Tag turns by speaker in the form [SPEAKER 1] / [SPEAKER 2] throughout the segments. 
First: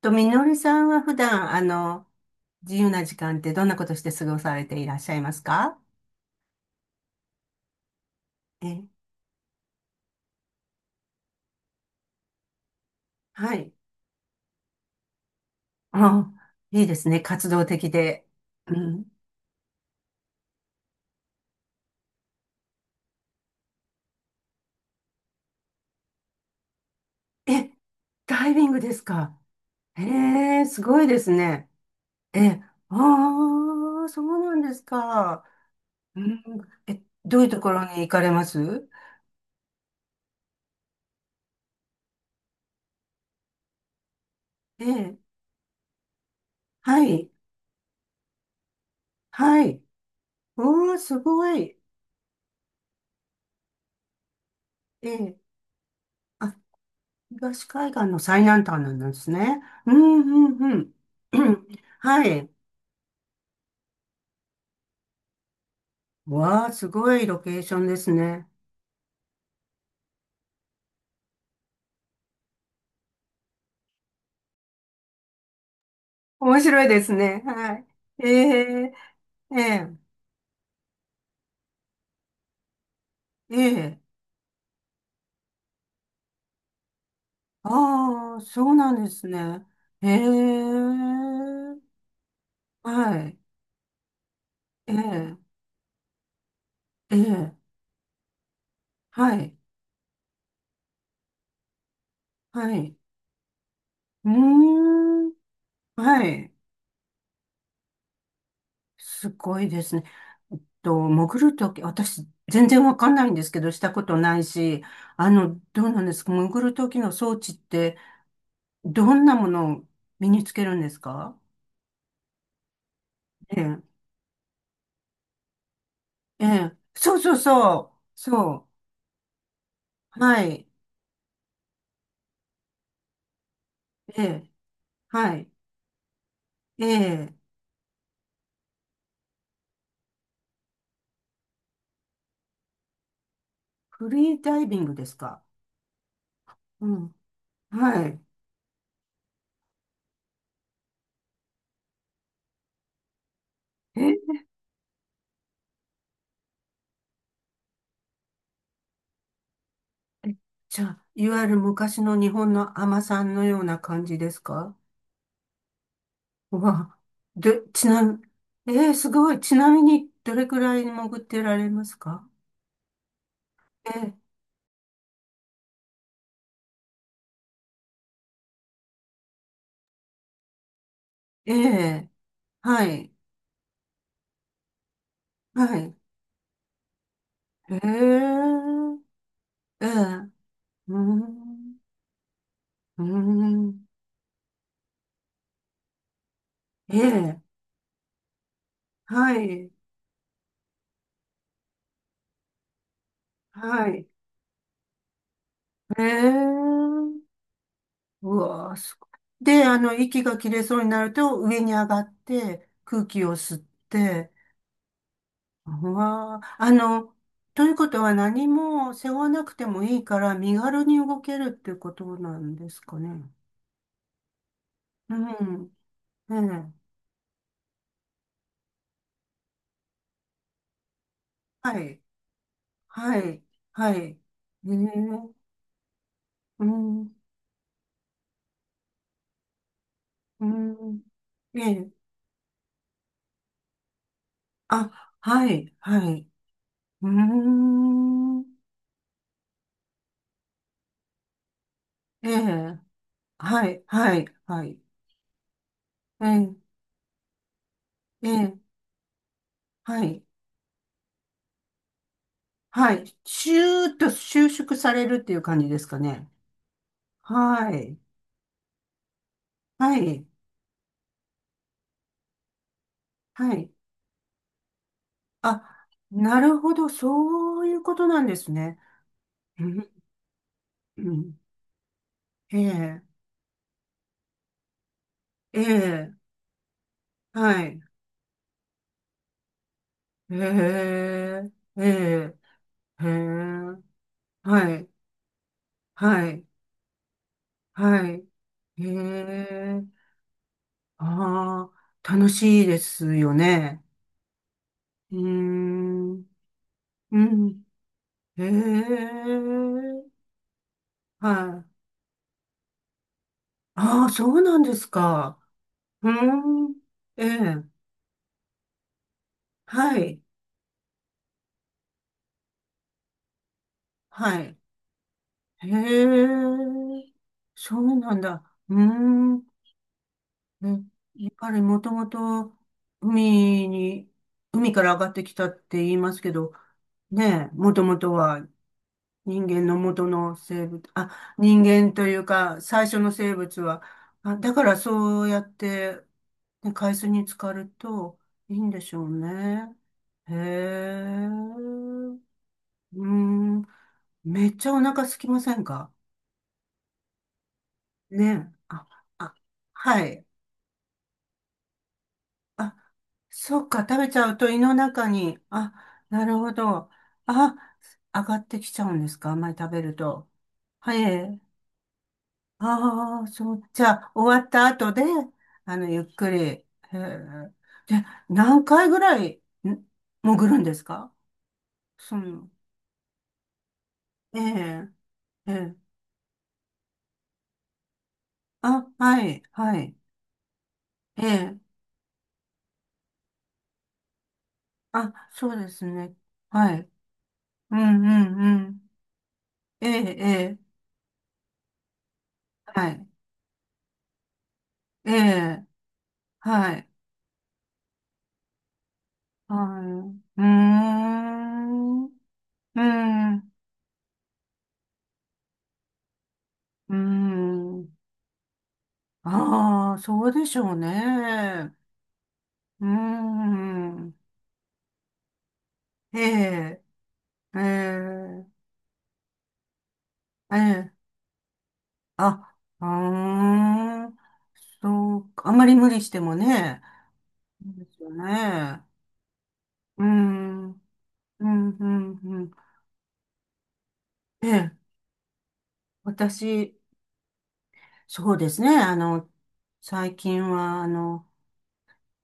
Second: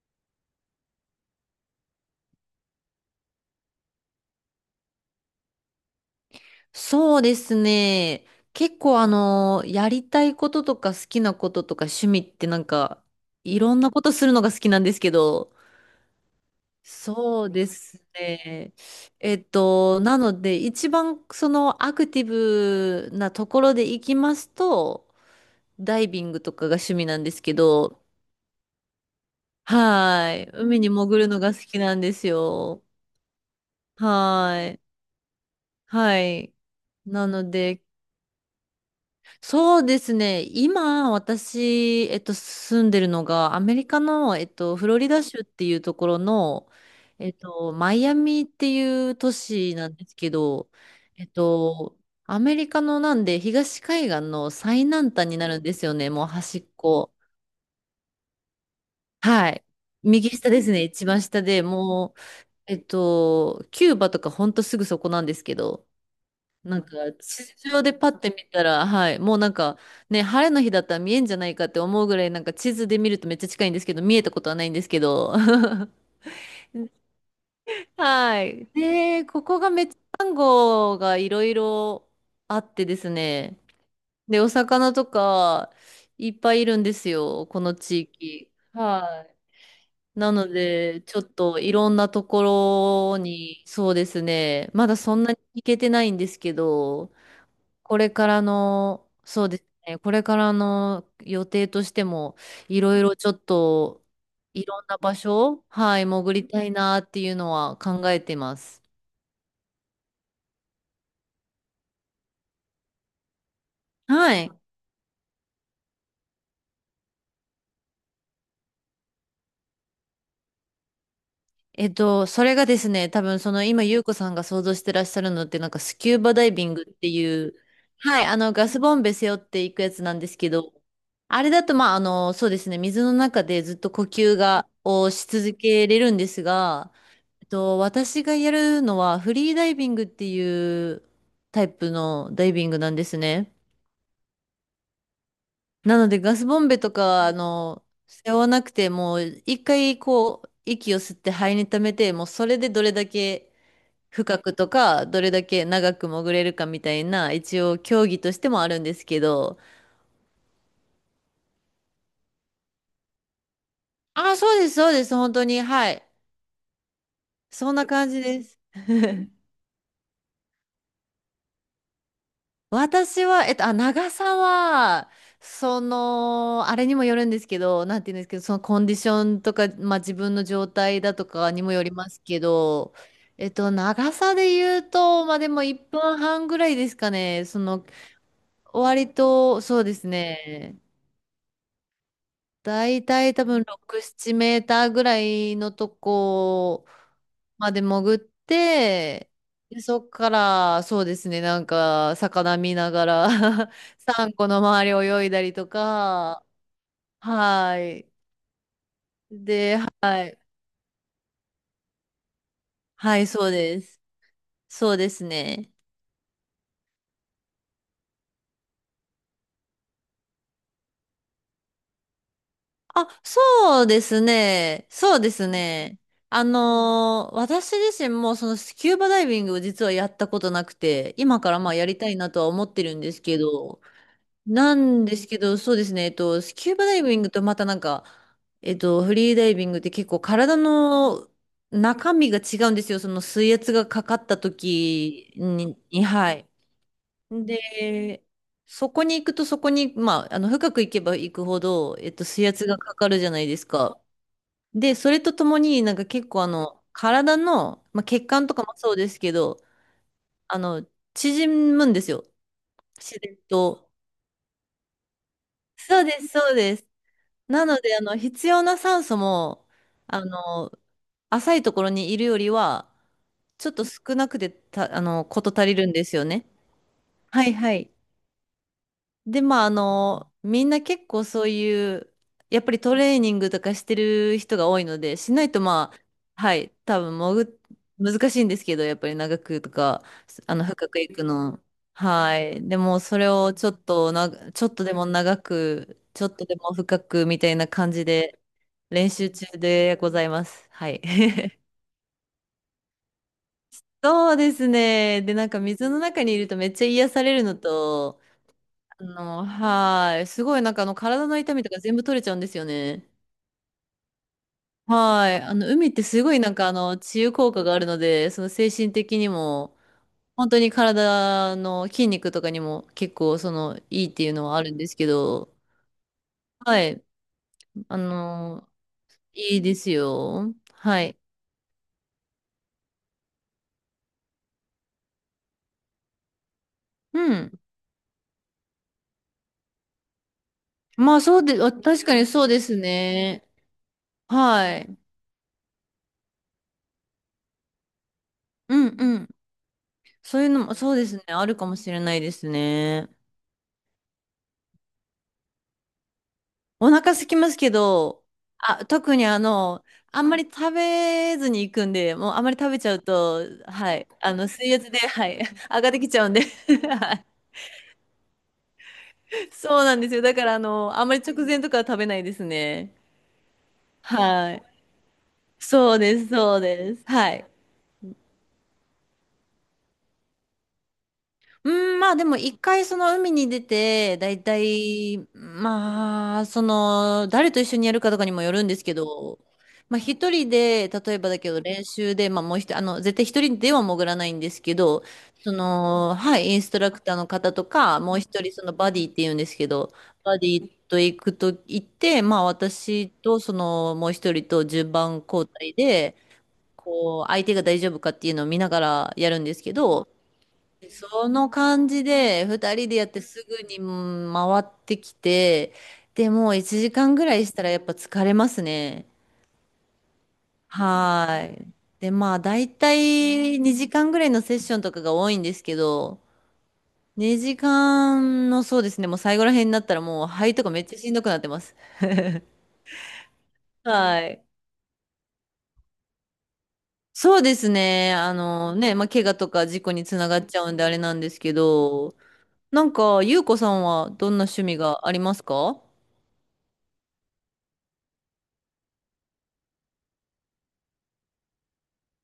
[SPEAKER 1] と、みのりさんは普段、自由な時間ってどんなことして過ごされていらっしゃいますか？
[SPEAKER 2] そうですね。結
[SPEAKER 1] え、
[SPEAKER 2] 構やりたいこととか好きなこととか趣味って
[SPEAKER 1] は
[SPEAKER 2] い
[SPEAKER 1] い。
[SPEAKER 2] ろんなことするのが好きなんですけど、
[SPEAKER 1] あ、いいですね。
[SPEAKER 2] そ
[SPEAKER 1] 活
[SPEAKER 2] う
[SPEAKER 1] 動
[SPEAKER 2] で
[SPEAKER 1] 的
[SPEAKER 2] す
[SPEAKER 1] で。う
[SPEAKER 2] ね。
[SPEAKER 1] ん。
[SPEAKER 2] なので、一番そのアクティブなところで行きますと、ダイビングとかが趣味なんですけ
[SPEAKER 1] え、
[SPEAKER 2] ど、
[SPEAKER 1] ダイビングですか？へ
[SPEAKER 2] はい。
[SPEAKER 1] え、
[SPEAKER 2] 海
[SPEAKER 1] す
[SPEAKER 2] に
[SPEAKER 1] ごい
[SPEAKER 2] 潜
[SPEAKER 1] で
[SPEAKER 2] る
[SPEAKER 1] す
[SPEAKER 2] のが好
[SPEAKER 1] ね。
[SPEAKER 2] きなんです
[SPEAKER 1] え、
[SPEAKER 2] よ。
[SPEAKER 1] ああ、そうなん
[SPEAKER 2] は
[SPEAKER 1] で
[SPEAKER 2] い。
[SPEAKER 1] すか。う
[SPEAKER 2] は
[SPEAKER 1] ん。
[SPEAKER 2] い。
[SPEAKER 1] え、
[SPEAKER 2] な
[SPEAKER 1] どういう
[SPEAKER 2] の
[SPEAKER 1] とこ
[SPEAKER 2] で、
[SPEAKER 1] ろに行かれます？
[SPEAKER 2] そうですね。今、私、住んでるのが、アメリカの、
[SPEAKER 1] え
[SPEAKER 2] フロリ
[SPEAKER 1] え、
[SPEAKER 2] ダ州っていうところの、
[SPEAKER 1] はい。
[SPEAKER 2] マイアミっていう都
[SPEAKER 1] は
[SPEAKER 2] 市
[SPEAKER 1] い。
[SPEAKER 2] なんですけど、
[SPEAKER 1] おー、す
[SPEAKER 2] えっ
[SPEAKER 1] ごい。
[SPEAKER 2] と、アメリカのなんで、東海岸の最
[SPEAKER 1] え
[SPEAKER 2] 南端に
[SPEAKER 1] え、
[SPEAKER 2] なるんですよね。もう
[SPEAKER 1] あ。
[SPEAKER 2] 端っこ。
[SPEAKER 1] 東海岸の最南端なんです
[SPEAKER 2] は
[SPEAKER 1] ね。
[SPEAKER 2] い。
[SPEAKER 1] うん
[SPEAKER 2] 右
[SPEAKER 1] う
[SPEAKER 2] 下です
[SPEAKER 1] んう
[SPEAKER 2] ね。
[SPEAKER 1] ん。
[SPEAKER 2] 一番下
[SPEAKER 1] う
[SPEAKER 2] で、
[SPEAKER 1] ん
[SPEAKER 2] もう、
[SPEAKER 1] はい。
[SPEAKER 2] キューバとかほんとすぐそこなんですけど、
[SPEAKER 1] わあ、すごいロ
[SPEAKER 2] 地
[SPEAKER 1] ケーショ
[SPEAKER 2] 上
[SPEAKER 1] ン
[SPEAKER 2] で
[SPEAKER 1] で
[SPEAKER 2] パ
[SPEAKER 1] す
[SPEAKER 2] ッて見
[SPEAKER 1] ね。
[SPEAKER 2] たら、はい、もうなんか、ね、晴れの日だったら見えんじゃないかって思うぐらい、なんか地図で見るとめっちゃ近いんですけど、見えたことはないんですけど。
[SPEAKER 1] 面白いですね。はい。え
[SPEAKER 2] はい。
[SPEAKER 1] え、
[SPEAKER 2] で、こ
[SPEAKER 1] え
[SPEAKER 2] こがめっち
[SPEAKER 1] え、
[SPEAKER 2] ゃサンゴがいろいろあってです
[SPEAKER 1] え
[SPEAKER 2] ね。
[SPEAKER 1] え、
[SPEAKER 2] で、お魚とかいっぱいいるんですよ、この地
[SPEAKER 1] ああ、
[SPEAKER 2] 域。
[SPEAKER 1] そうなんで
[SPEAKER 2] は
[SPEAKER 1] すね。え
[SPEAKER 2] い。なの
[SPEAKER 1] え、
[SPEAKER 2] で、ちょっといろんなところ
[SPEAKER 1] はい。
[SPEAKER 2] に、そうですね、ま
[SPEAKER 1] え
[SPEAKER 2] だそんなに
[SPEAKER 1] え、
[SPEAKER 2] 行けてないんですけど、
[SPEAKER 1] ええ、
[SPEAKER 2] これからの、
[SPEAKER 1] は
[SPEAKER 2] そう
[SPEAKER 1] い。
[SPEAKER 2] ですね、これからの予定としても、
[SPEAKER 1] は
[SPEAKER 2] い
[SPEAKER 1] い。
[SPEAKER 2] ろいろちょっと、
[SPEAKER 1] うー
[SPEAKER 2] いろんな場
[SPEAKER 1] ん。
[SPEAKER 2] 所、はい、
[SPEAKER 1] は
[SPEAKER 2] 潜り
[SPEAKER 1] い。
[SPEAKER 2] たいなっていうのは考えてます。
[SPEAKER 1] すごいですね。潜るとき、私、全然わかんないんですけど、したこと
[SPEAKER 2] は
[SPEAKER 1] ない
[SPEAKER 2] い。
[SPEAKER 1] し、どうなんですか、潜るときの装置って、どんなものを身につけるんですか？
[SPEAKER 2] それがですね、多分そ
[SPEAKER 1] え
[SPEAKER 2] の
[SPEAKER 1] え、
[SPEAKER 2] 今、ゆうこさんが想像してらっしゃるのって、なんかスキューバ
[SPEAKER 1] え
[SPEAKER 2] ダイビン
[SPEAKER 1] え、
[SPEAKER 2] グって
[SPEAKER 1] そう
[SPEAKER 2] い
[SPEAKER 1] そう
[SPEAKER 2] う、
[SPEAKER 1] そう、
[SPEAKER 2] はい、
[SPEAKER 1] そ
[SPEAKER 2] ガスボンベ背負っていくやつなん
[SPEAKER 1] う、
[SPEAKER 2] です
[SPEAKER 1] は
[SPEAKER 2] け
[SPEAKER 1] い、
[SPEAKER 2] ど、あれだと、まあ、そうですね、水の中でずっと呼
[SPEAKER 1] え
[SPEAKER 2] 吸
[SPEAKER 1] え、
[SPEAKER 2] が、をし
[SPEAKER 1] はい、
[SPEAKER 2] 続けれるんです
[SPEAKER 1] え
[SPEAKER 2] が、
[SPEAKER 1] え、
[SPEAKER 2] と、私がやるのはフリーダイビングっていうタイプのダイビングなんですね。
[SPEAKER 1] フリーダイビングですか？
[SPEAKER 2] なのでガスボンベ
[SPEAKER 1] う
[SPEAKER 2] と
[SPEAKER 1] ん、
[SPEAKER 2] か、
[SPEAKER 1] はい。
[SPEAKER 2] 背負わなくてもう一回こう息を吸って肺に溜めて、もうそれでどれだけ
[SPEAKER 1] え、
[SPEAKER 2] 深くとか、どれだけ長く潜れるかみたいな、一応競技としてもあるんですけど。
[SPEAKER 1] え、じゃあ、いわゆる昔の日本の海女さんのような感じで
[SPEAKER 2] ああ、
[SPEAKER 1] す
[SPEAKER 2] そうです、
[SPEAKER 1] か？
[SPEAKER 2] そうです、本当に。はい。
[SPEAKER 1] うわ、で、
[SPEAKER 2] そん
[SPEAKER 1] ち
[SPEAKER 2] な
[SPEAKER 1] な
[SPEAKER 2] 感
[SPEAKER 1] み、
[SPEAKER 2] じです。
[SPEAKER 1] すごい。ちなみに、どれくらい潜ってられますか？
[SPEAKER 2] 私は、
[SPEAKER 1] え
[SPEAKER 2] 長さは、その、あれにもよるんですけど、なんて言うんですけど、そのコンディションとか、まあ自分の状態だとか
[SPEAKER 1] え、
[SPEAKER 2] にもより
[SPEAKER 1] え、
[SPEAKER 2] ますけ
[SPEAKER 1] は
[SPEAKER 2] ど、
[SPEAKER 1] い、
[SPEAKER 2] 長さで言うと、まあでも
[SPEAKER 1] は
[SPEAKER 2] 1
[SPEAKER 1] い。
[SPEAKER 2] 分半ぐらいですかね、そ
[SPEAKER 1] え
[SPEAKER 2] の、
[SPEAKER 1] え、
[SPEAKER 2] 割と、そう
[SPEAKER 1] え
[SPEAKER 2] です
[SPEAKER 1] え、
[SPEAKER 2] ね、
[SPEAKER 1] うん、う
[SPEAKER 2] 大体多分
[SPEAKER 1] ん、
[SPEAKER 2] 6、7メーターぐらいのとこ
[SPEAKER 1] ええ、
[SPEAKER 2] まで潜って、
[SPEAKER 1] はい、
[SPEAKER 2] で、そっから、そうですね、なんか、魚見ながら
[SPEAKER 1] はい。
[SPEAKER 2] サンゴ の周り泳いだりと
[SPEAKER 1] え
[SPEAKER 2] か、
[SPEAKER 1] え、
[SPEAKER 2] はい。
[SPEAKER 1] うわあ、すごい。で、
[SPEAKER 2] で、
[SPEAKER 1] 息
[SPEAKER 2] は
[SPEAKER 1] が
[SPEAKER 2] い。
[SPEAKER 1] 切れそうになると、上に上がって、空
[SPEAKER 2] は
[SPEAKER 1] 気
[SPEAKER 2] い、
[SPEAKER 1] を
[SPEAKER 2] そう
[SPEAKER 1] 吸っ
[SPEAKER 2] です。
[SPEAKER 1] て、
[SPEAKER 2] そうですね。
[SPEAKER 1] わあ、ということは何も背負わなくてもいいから身軽に動けるっていうことなんですか
[SPEAKER 2] あ、
[SPEAKER 1] ね。
[SPEAKER 2] そうですね。
[SPEAKER 1] う
[SPEAKER 2] そうです
[SPEAKER 1] ん。
[SPEAKER 2] ね。
[SPEAKER 1] え
[SPEAKER 2] あ
[SPEAKER 1] え。
[SPEAKER 2] のー私自身もそのスキューバダイビングを実はやったことなくて、今からまあ
[SPEAKER 1] は
[SPEAKER 2] やり
[SPEAKER 1] い。
[SPEAKER 2] たいなとは思ってるんで
[SPEAKER 1] は
[SPEAKER 2] すけ
[SPEAKER 1] い。
[SPEAKER 2] ど、
[SPEAKER 1] はい。え
[SPEAKER 2] なんです
[SPEAKER 1] え。
[SPEAKER 2] けど、そうですね、ス
[SPEAKER 1] う
[SPEAKER 2] キューバダイ
[SPEAKER 1] ん。
[SPEAKER 2] ビングとまたなんか、フリーダイビングって結構
[SPEAKER 1] う
[SPEAKER 2] 体
[SPEAKER 1] ん。
[SPEAKER 2] の
[SPEAKER 1] ええ。
[SPEAKER 2] 中身が違うんですよ。その水圧がかかった
[SPEAKER 1] あ、
[SPEAKER 2] 時
[SPEAKER 1] はい。
[SPEAKER 2] に、に
[SPEAKER 1] はい。
[SPEAKER 2] はい。
[SPEAKER 1] うー
[SPEAKER 2] で、
[SPEAKER 1] ん。
[SPEAKER 2] そこに行くとそこに、まあ、深く行けば行くほど、
[SPEAKER 1] え
[SPEAKER 2] 水圧
[SPEAKER 1] え。
[SPEAKER 2] がかかるじゃないです
[SPEAKER 1] はい。
[SPEAKER 2] か。
[SPEAKER 1] はい。はい。
[SPEAKER 2] で、それとともになんか
[SPEAKER 1] え
[SPEAKER 2] 結構あ
[SPEAKER 1] え。
[SPEAKER 2] の、体の、まあ、血
[SPEAKER 1] え
[SPEAKER 2] 管と
[SPEAKER 1] え。
[SPEAKER 2] かもそうですけど、
[SPEAKER 1] はい。
[SPEAKER 2] あの、縮むんですよ。
[SPEAKER 1] はい。
[SPEAKER 2] 自然
[SPEAKER 1] シュ
[SPEAKER 2] と。
[SPEAKER 1] ーッと収縮されるっていう感じですか
[SPEAKER 2] そうです、
[SPEAKER 1] ね。
[SPEAKER 2] そうです。な
[SPEAKER 1] は
[SPEAKER 2] ので、
[SPEAKER 1] い。
[SPEAKER 2] 必要な酸素も、
[SPEAKER 1] は
[SPEAKER 2] あ
[SPEAKER 1] い。
[SPEAKER 2] の、浅いところにいるよりは、
[SPEAKER 1] は
[SPEAKER 2] ち
[SPEAKER 1] い。
[SPEAKER 2] ょっと少なくてた、あの、こと足り
[SPEAKER 1] あ、
[SPEAKER 2] るんですよ
[SPEAKER 1] な
[SPEAKER 2] ね。
[SPEAKER 1] るほど。
[SPEAKER 2] はい
[SPEAKER 1] そう
[SPEAKER 2] は
[SPEAKER 1] いう
[SPEAKER 2] い。
[SPEAKER 1] ことなんですね。
[SPEAKER 2] で、まあ、
[SPEAKER 1] うん
[SPEAKER 2] みんな
[SPEAKER 1] う
[SPEAKER 2] 結構
[SPEAKER 1] ん、
[SPEAKER 2] そういう、
[SPEAKER 1] え
[SPEAKER 2] やっぱりト
[SPEAKER 1] え、
[SPEAKER 2] レーニングとかしてる人が多いので、しない
[SPEAKER 1] え
[SPEAKER 2] とまあ、
[SPEAKER 1] え、
[SPEAKER 2] はい、多分潜っ、
[SPEAKER 1] はい。
[SPEAKER 2] 難しいんですけど、やっぱり長くとか、
[SPEAKER 1] え
[SPEAKER 2] 深くいく
[SPEAKER 1] え、
[SPEAKER 2] の。
[SPEAKER 1] ええ、
[SPEAKER 2] はい。でも、
[SPEAKER 1] ええ、
[SPEAKER 2] それをちょ
[SPEAKER 1] は
[SPEAKER 2] っと
[SPEAKER 1] い、
[SPEAKER 2] でも長く、ちょ
[SPEAKER 1] は
[SPEAKER 2] っ
[SPEAKER 1] い、
[SPEAKER 2] とでも深くみたいな感じ
[SPEAKER 1] はい。
[SPEAKER 2] で、
[SPEAKER 1] え
[SPEAKER 2] 練習中
[SPEAKER 1] え、
[SPEAKER 2] でございます。はい。
[SPEAKER 1] ああ、楽しいですよね。
[SPEAKER 2] そうです
[SPEAKER 1] うー
[SPEAKER 2] ね。で、なんか水の中
[SPEAKER 1] ん、
[SPEAKER 2] にいるとめっちゃ癒
[SPEAKER 1] う
[SPEAKER 2] されるの
[SPEAKER 1] ん、
[SPEAKER 2] と、
[SPEAKER 1] ええ、
[SPEAKER 2] すごいなんかあの体の痛
[SPEAKER 1] は
[SPEAKER 2] み
[SPEAKER 1] い。
[SPEAKER 2] とか全部取れちゃうんですよね。
[SPEAKER 1] ああ、そうなんです
[SPEAKER 2] はい。
[SPEAKER 1] か。
[SPEAKER 2] あの、海って
[SPEAKER 1] う
[SPEAKER 2] すごいなんか
[SPEAKER 1] ー
[SPEAKER 2] あ
[SPEAKER 1] ん、
[SPEAKER 2] の、治
[SPEAKER 1] え
[SPEAKER 2] 癒効果
[SPEAKER 1] え、
[SPEAKER 2] があるので、その精神的にも、
[SPEAKER 1] はい、
[SPEAKER 2] 本当に体の筋肉とかにも結構その、いいっていう
[SPEAKER 1] は
[SPEAKER 2] のは
[SPEAKER 1] い。
[SPEAKER 2] あるんですけど、
[SPEAKER 1] へ
[SPEAKER 2] はい。
[SPEAKER 1] え、そう
[SPEAKER 2] あ
[SPEAKER 1] なんだ。
[SPEAKER 2] の、
[SPEAKER 1] うーん。
[SPEAKER 2] いいですよ。
[SPEAKER 1] ね、
[SPEAKER 2] はい。
[SPEAKER 1] やっぱりもともと海に、海から上がってきたって言いますけど、
[SPEAKER 2] う
[SPEAKER 1] ねえ、
[SPEAKER 2] ん。
[SPEAKER 1] もともとは人間の元の生物、
[SPEAKER 2] まあ
[SPEAKER 1] あ、
[SPEAKER 2] そうで、
[SPEAKER 1] 人
[SPEAKER 2] あ
[SPEAKER 1] 間
[SPEAKER 2] 確
[SPEAKER 1] と
[SPEAKER 2] か
[SPEAKER 1] いう
[SPEAKER 2] にそう
[SPEAKER 1] か
[SPEAKER 2] です
[SPEAKER 1] 最初の生
[SPEAKER 2] ね。
[SPEAKER 1] 物は、あ、だから
[SPEAKER 2] はい。
[SPEAKER 1] そうやって、ね、海水に浸かるといいん
[SPEAKER 2] う
[SPEAKER 1] で
[SPEAKER 2] ん
[SPEAKER 1] しょう
[SPEAKER 2] うん。
[SPEAKER 1] ね。へ
[SPEAKER 2] そういうのも、そうですね。
[SPEAKER 1] え、
[SPEAKER 2] あるかもしれない
[SPEAKER 1] う
[SPEAKER 2] です
[SPEAKER 1] ー
[SPEAKER 2] ね。
[SPEAKER 1] ん、めっちゃお腹空きませんか？
[SPEAKER 2] お腹空きますけど、
[SPEAKER 1] ね。
[SPEAKER 2] あ、
[SPEAKER 1] あ、
[SPEAKER 2] 特に
[SPEAKER 1] あ、
[SPEAKER 2] あの、
[SPEAKER 1] は
[SPEAKER 2] あ
[SPEAKER 1] い。
[SPEAKER 2] んまり食べずに行くんで、もうあんまり食
[SPEAKER 1] あ、
[SPEAKER 2] べちゃうと、
[SPEAKER 1] そっか、
[SPEAKER 2] は
[SPEAKER 1] 食
[SPEAKER 2] い。
[SPEAKER 1] べちゃ
[SPEAKER 2] あ
[SPEAKER 1] う
[SPEAKER 2] の、
[SPEAKER 1] と胃
[SPEAKER 2] 水
[SPEAKER 1] の
[SPEAKER 2] 圧で、
[SPEAKER 1] 中
[SPEAKER 2] は
[SPEAKER 1] に、
[SPEAKER 2] い。
[SPEAKER 1] あ、
[SPEAKER 2] 上がってきち
[SPEAKER 1] な
[SPEAKER 2] ゃうん
[SPEAKER 1] る
[SPEAKER 2] で。
[SPEAKER 1] ほ ど。
[SPEAKER 2] はい。
[SPEAKER 1] あ、上がってきちゃうんですか、あんまり食べ
[SPEAKER 2] そう
[SPEAKER 1] る
[SPEAKER 2] なんですよ。
[SPEAKER 1] と？
[SPEAKER 2] だから、
[SPEAKER 1] は
[SPEAKER 2] あんまり
[SPEAKER 1] い。
[SPEAKER 2] 直前とかは食べないですね。
[SPEAKER 1] ああ、そう、じゃあ、終わっ
[SPEAKER 2] はい。
[SPEAKER 1] た後で、
[SPEAKER 2] そう
[SPEAKER 1] ゆっ
[SPEAKER 2] です、
[SPEAKER 1] くり。
[SPEAKER 2] そう
[SPEAKER 1] へ
[SPEAKER 2] です。はい。
[SPEAKER 1] え。で、何回ぐらい、潜るんですか？
[SPEAKER 2] うん、ま
[SPEAKER 1] そ
[SPEAKER 2] あでも
[SPEAKER 1] の、
[SPEAKER 2] 一回その海に出て、だ
[SPEAKER 1] え
[SPEAKER 2] いた
[SPEAKER 1] え、
[SPEAKER 2] い、
[SPEAKER 1] ええ。
[SPEAKER 2] まあ、その、誰と一緒にやるかとかにもよるんです
[SPEAKER 1] あ、
[SPEAKER 2] け
[SPEAKER 1] は
[SPEAKER 2] ど、
[SPEAKER 1] い、はい。
[SPEAKER 2] まあ一人で、例え
[SPEAKER 1] え
[SPEAKER 2] ばだけ
[SPEAKER 1] え。
[SPEAKER 2] ど練習で、まあもう一人、絶対一人では潜らないんですけど、
[SPEAKER 1] あ、
[SPEAKER 2] そ
[SPEAKER 1] そうですね。
[SPEAKER 2] の、はい、インス
[SPEAKER 1] は
[SPEAKER 2] ト
[SPEAKER 1] い。
[SPEAKER 2] ラクターの方と
[SPEAKER 1] うん、う
[SPEAKER 2] か、もう一人
[SPEAKER 1] ん、う
[SPEAKER 2] その
[SPEAKER 1] ん。
[SPEAKER 2] バディって言うんですけ
[SPEAKER 1] え
[SPEAKER 2] ど、
[SPEAKER 1] え、え
[SPEAKER 2] バデ
[SPEAKER 1] え。
[SPEAKER 2] ィと行くと行って、まあ
[SPEAKER 1] はい。
[SPEAKER 2] 私とその、もう一人と順
[SPEAKER 1] え
[SPEAKER 2] 番交
[SPEAKER 1] え、
[SPEAKER 2] 代で、
[SPEAKER 1] はい、
[SPEAKER 2] こう、相手が大丈夫かっていうのを見ながらやるんで
[SPEAKER 1] は
[SPEAKER 2] すけど、
[SPEAKER 1] い。うー
[SPEAKER 2] その感
[SPEAKER 1] ん、
[SPEAKER 2] じ
[SPEAKER 1] う
[SPEAKER 2] で2
[SPEAKER 1] ー
[SPEAKER 2] 人でやってす
[SPEAKER 1] ん、
[SPEAKER 2] ぐにうん回ってきてで、もう1
[SPEAKER 1] うー
[SPEAKER 2] 時間ぐらいしたらやっ
[SPEAKER 1] ん。
[SPEAKER 2] ぱ疲れますね。
[SPEAKER 1] ああ、そうでしょう
[SPEAKER 2] はー
[SPEAKER 1] ね。
[SPEAKER 2] い。でまあ大
[SPEAKER 1] うー
[SPEAKER 2] 体2時間
[SPEAKER 1] ん、
[SPEAKER 2] ぐらいのセッションとかが多いんですけ
[SPEAKER 1] え
[SPEAKER 2] ど、
[SPEAKER 1] え、
[SPEAKER 2] 2
[SPEAKER 1] え
[SPEAKER 2] 時
[SPEAKER 1] え、
[SPEAKER 2] 間の、そうですね、もう最後ら辺になったらもう肺
[SPEAKER 1] え
[SPEAKER 2] とかめっ
[SPEAKER 1] え、
[SPEAKER 2] ちゃしんどくなってます。
[SPEAKER 1] あ、うーん、
[SPEAKER 2] はい。
[SPEAKER 1] そうか、あまり無理してもね、
[SPEAKER 2] そうです
[SPEAKER 1] そうですよ
[SPEAKER 2] ね、あの
[SPEAKER 1] ね。
[SPEAKER 2] ね、まあ怪我とか事故
[SPEAKER 1] うー
[SPEAKER 2] につながっちゃ
[SPEAKER 1] ん、う
[SPEAKER 2] うん
[SPEAKER 1] ん、
[SPEAKER 2] であれなんです
[SPEAKER 1] う
[SPEAKER 2] けど、
[SPEAKER 1] ん、うん。
[SPEAKER 2] なんかゆうこさんはどんな
[SPEAKER 1] え
[SPEAKER 2] 趣
[SPEAKER 1] え、
[SPEAKER 2] 味がありますか？
[SPEAKER 1] 私、そうですね、最近は、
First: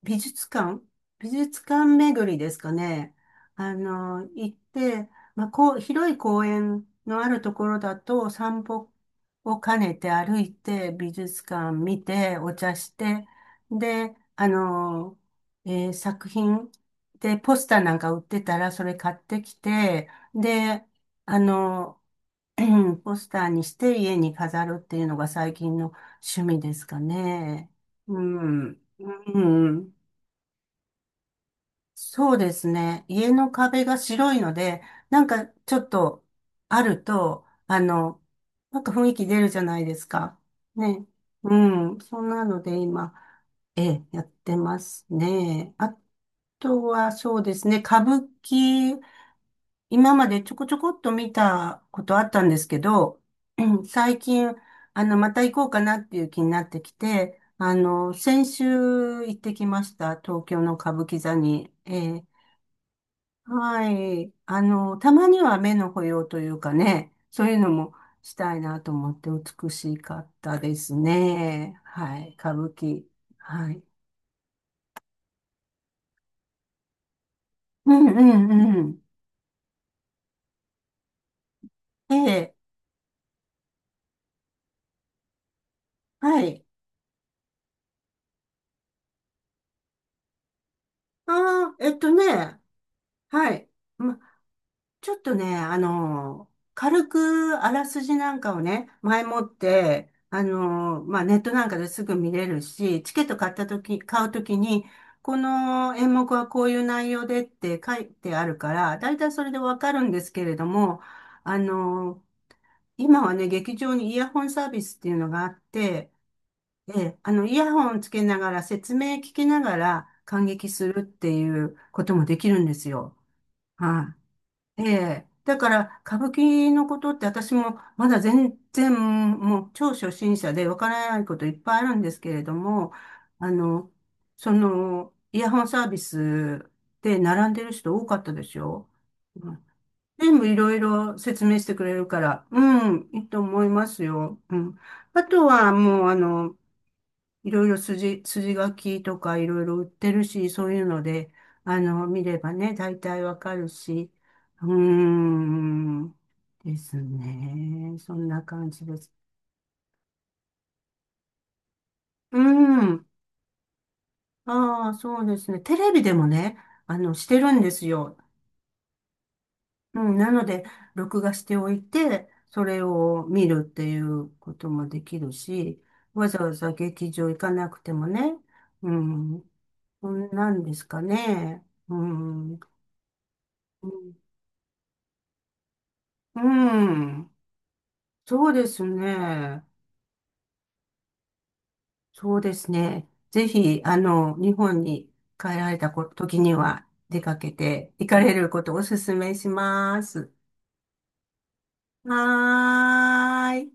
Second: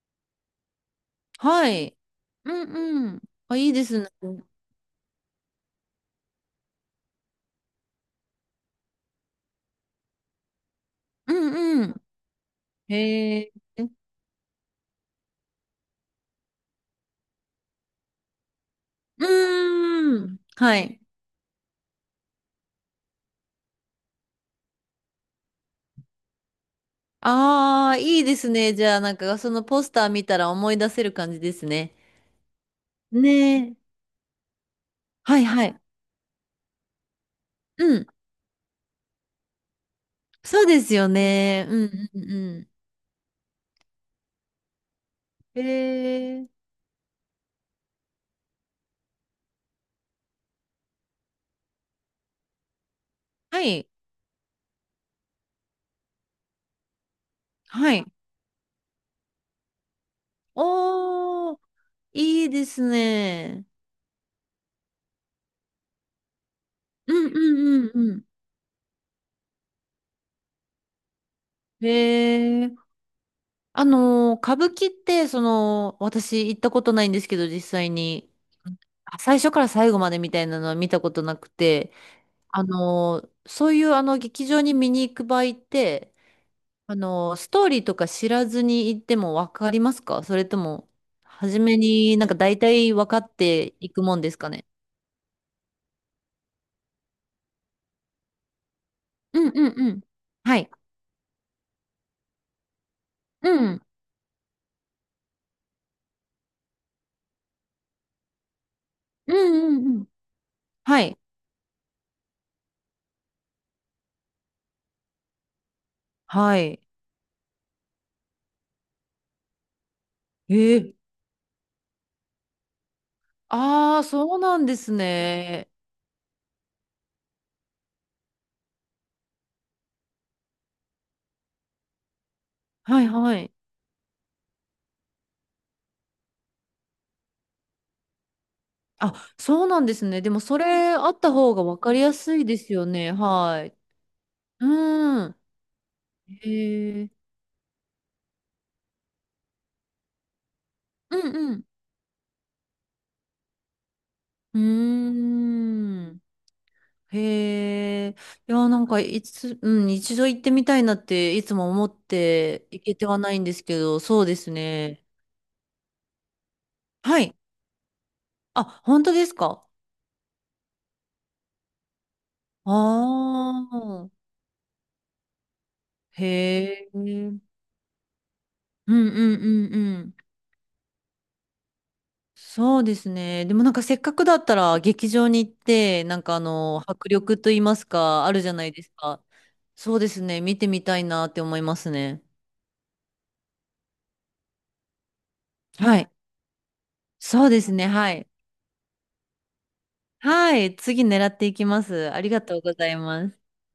[SPEAKER 1] 美術館美術
[SPEAKER 2] は
[SPEAKER 1] 館
[SPEAKER 2] い。
[SPEAKER 1] 巡りで
[SPEAKER 2] う
[SPEAKER 1] すか
[SPEAKER 2] ん
[SPEAKER 1] ね。
[SPEAKER 2] うん。あ、いいですね。う
[SPEAKER 1] 行って、まあ、こう、広い公園のあるところだと散歩を兼ねて歩いて、美
[SPEAKER 2] ん
[SPEAKER 1] 術館
[SPEAKER 2] う
[SPEAKER 1] 見
[SPEAKER 2] ん。
[SPEAKER 1] て、お茶して、
[SPEAKER 2] へえ。う
[SPEAKER 1] で、作品でポスターなんか売ってたらそれ買ってきて、
[SPEAKER 2] ーん。は
[SPEAKER 1] で、
[SPEAKER 2] い。
[SPEAKER 1] あの、ポスターにして家に飾るっていうのが最近の趣味ですかね。
[SPEAKER 2] ああ、
[SPEAKER 1] う
[SPEAKER 2] いいですね。
[SPEAKER 1] ん。
[SPEAKER 2] じゃあ、なんか、
[SPEAKER 1] う
[SPEAKER 2] そのポス
[SPEAKER 1] ん。
[SPEAKER 2] ター見たら思い出せる感じですね。
[SPEAKER 1] そうですね。
[SPEAKER 2] ね
[SPEAKER 1] 家の
[SPEAKER 2] え。
[SPEAKER 1] 壁が白いので、なん
[SPEAKER 2] はい
[SPEAKER 1] か
[SPEAKER 2] は
[SPEAKER 1] ちょ
[SPEAKER 2] い。
[SPEAKER 1] っとあると、
[SPEAKER 2] うん。
[SPEAKER 1] なんか雰囲気出るじゃないですか。
[SPEAKER 2] そうです
[SPEAKER 1] ね。
[SPEAKER 2] よね。う
[SPEAKER 1] うん。
[SPEAKER 2] んう
[SPEAKER 1] そんな
[SPEAKER 2] ん
[SPEAKER 1] の
[SPEAKER 2] う
[SPEAKER 1] で今、ええ、やってます
[SPEAKER 2] ん。へ
[SPEAKER 1] ね。あ
[SPEAKER 2] え。
[SPEAKER 1] とはそうですね。歌舞伎、今までちょこちょこっと見たことあったんですけど、う
[SPEAKER 2] は
[SPEAKER 1] ん、
[SPEAKER 2] い。
[SPEAKER 1] 最近、また行こうかなっていう気になってきて、
[SPEAKER 2] はい。
[SPEAKER 1] 先週行ってきました。東京の歌舞伎座
[SPEAKER 2] おー、
[SPEAKER 1] に。ええ、
[SPEAKER 2] いいですね。
[SPEAKER 1] はい。たまには目の保養というかね、
[SPEAKER 2] うん
[SPEAKER 1] そういうの
[SPEAKER 2] うん
[SPEAKER 1] も
[SPEAKER 2] うんう
[SPEAKER 1] したいなと思って美しかったですね。
[SPEAKER 2] ん。
[SPEAKER 1] はい。歌
[SPEAKER 2] へ
[SPEAKER 1] 舞
[SPEAKER 2] え。
[SPEAKER 1] 伎。はい。
[SPEAKER 2] あのー、歌舞伎って、その、私行ったことないんですけど、実際
[SPEAKER 1] うんう
[SPEAKER 2] に、
[SPEAKER 1] んうん。
[SPEAKER 2] あ最初から最後までみたいなのは見たことなくて、
[SPEAKER 1] ええ。
[SPEAKER 2] あのー、そういうあの劇場に見に行く場合って、
[SPEAKER 1] はい。
[SPEAKER 2] あのー、ストーリーとか知らずに行ってもわかりますか？それとも、初
[SPEAKER 1] ああ、
[SPEAKER 2] めになんか大
[SPEAKER 1] ね。
[SPEAKER 2] 体分かっ
[SPEAKER 1] はい。
[SPEAKER 2] ていくも
[SPEAKER 1] ま
[SPEAKER 2] んですかね？
[SPEAKER 1] ちょっとね、軽くあらすじなんかをね、前
[SPEAKER 2] う
[SPEAKER 1] も
[SPEAKER 2] ん
[SPEAKER 1] っ
[SPEAKER 2] うんうん。
[SPEAKER 1] て、
[SPEAKER 2] はい。
[SPEAKER 1] まあ、ネットなんかですぐ見れるし、チケット
[SPEAKER 2] うん。
[SPEAKER 1] 買うときに、この演目はこういう内容でって書いてあるから、だいたい
[SPEAKER 2] う
[SPEAKER 1] それで
[SPEAKER 2] ん
[SPEAKER 1] わ
[SPEAKER 2] うん
[SPEAKER 1] か
[SPEAKER 2] う
[SPEAKER 1] る
[SPEAKER 2] ん。
[SPEAKER 1] んですけれども、
[SPEAKER 2] はい。
[SPEAKER 1] あの、今はね、劇場にイヤホンサービスっていうのがあって、
[SPEAKER 2] はい。
[SPEAKER 1] ええ、イヤホンつけながら説明聞きながら観
[SPEAKER 2] え
[SPEAKER 1] 劇す
[SPEAKER 2] ー、
[SPEAKER 1] るっていうこともできるんですよ。
[SPEAKER 2] ああ、
[SPEAKER 1] は
[SPEAKER 2] そうなんで
[SPEAKER 1] い、え
[SPEAKER 2] す
[SPEAKER 1] え。だか
[SPEAKER 2] ね。
[SPEAKER 1] ら、歌舞伎のことって私もまだ全然もう超初心者でわからないこといっぱいあるんですけれども、
[SPEAKER 2] はいは
[SPEAKER 1] あ
[SPEAKER 2] い。
[SPEAKER 1] の、イヤホンサービスで並んでる人多かったでしょ？
[SPEAKER 2] あ、
[SPEAKER 1] うん、
[SPEAKER 2] そうなんですね。で
[SPEAKER 1] 全
[SPEAKER 2] も
[SPEAKER 1] 部い
[SPEAKER 2] そ
[SPEAKER 1] ろい
[SPEAKER 2] れあ
[SPEAKER 1] ろ
[SPEAKER 2] った
[SPEAKER 1] 説
[SPEAKER 2] 方
[SPEAKER 1] 明
[SPEAKER 2] が
[SPEAKER 1] して
[SPEAKER 2] 分
[SPEAKER 1] く
[SPEAKER 2] か
[SPEAKER 1] れ
[SPEAKER 2] り
[SPEAKER 1] る
[SPEAKER 2] や
[SPEAKER 1] か
[SPEAKER 2] すい
[SPEAKER 1] ら、
[SPEAKER 2] ですよ
[SPEAKER 1] うん、
[SPEAKER 2] ね。
[SPEAKER 1] いいと思
[SPEAKER 2] は
[SPEAKER 1] い
[SPEAKER 2] い。
[SPEAKER 1] ますよ。うん。あ
[SPEAKER 2] うん。
[SPEAKER 1] とはもう
[SPEAKER 2] へえ。
[SPEAKER 1] いろいろ筋書きとかいろいろ売ってるし、そういうの
[SPEAKER 2] う
[SPEAKER 1] で、
[SPEAKER 2] ん
[SPEAKER 1] 見ればね、大体わかるし、
[SPEAKER 2] う
[SPEAKER 1] うー
[SPEAKER 2] ん。
[SPEAKER 1] ん、
[SPEAKER 2] うーん。
[SPEAKER 1] ですね。
[SPEAKER 2] へえ。
[SPEAKER 1] そんな
[SPEAKER 2] いや、
[SPEAKER 1] 感
[SPEAKER 2] な
[SPEAKER 1] じ
[SPEAKER 2] ん
[SPEAKER 1] で
[SPEAKER 2] か
[SPEAKER 1] す。
[SPEAKER 2] いつ、うん、一度行ってみたいなっていつも思っ
[SPEAKER 1] うー
[SPEAKER 2] て行け
[SPEAKER 1] ん、
[SPEAKER 2] てはないんですけど、そうです
[SPEAKER 1] ああ、
[SPEAKER 2] ね。
[SPEAKER 1] そうですね。テレビでもね、
[SPEAKER 2] は
[SPEAKER 1] し
[SPEAKER 2] い。
[SPEAKER 1] てるんですよ。
[SPEAKER 2] あ、本当ですか？
[SPEAKER 1] うん、なので、録画しておいて、それを見る
[SPEAKER 2] あ
[SPEAKER 1] っ
[SPEAKER 2] あ
[SPEAKER 1] てい
[SPEAKER 2] ー。
[SPEAKER 1] うこともできるし、わざわざ
[SPEAKER 2] へえ。う
[SPEAKER 1] 劇場行
[SPEAKER 2] ん
[SPEAKER 1] かなくてもね、う
[SPEAKER 2] うんう
[SPEAKER 1] ん、
[SPEAKER 2] んう
[SPEAKER 1] そ
[SPEAKER 2] ん。
[SPEAKER 1] んなんですかね。うん。う
[SPEAKER 2] そうですね。でもなんか
[SPEAKER 1] ん
[SPEAKER 2] せっかくだったら劇場に行って、なんか
[SPEAKER 1] う
[SPEAKER 2] あの、迫
[SPEAKER 1] ん。
[SPEAKER 2] 力と言いますか、あるじ
[SPEAKER 1] そう
[SPEAKER 2] ゃな
[SPEAKER 1] で
[SPEAKER 2] いで
[SPEAKER 1] す
[SPEAKER 2] すか。
[SPEAKER 1] ね。
[SPEAKER 2] そうですね。見てみたいなって思いますね。
[SPEAKER 1] そうですね。ぜひ、日本に帰られた
[SPEAKER 2] はい。
[SPEAKER 1] 時には出か
[SPEAKER 2] そう
[SPEAKER 1] け
[SPEAKER 2] ですね。
[SPEAKER 1] て行
[SPEAKER 2] は
[SPEAKER 1] か
[SPEAKER 2] い。
[SPEAKER 1] れることをお勧めします。
[SPEAKER 2] はい。次狙っていきます。ありがとうございます。
[SPEAKER 1] はーい。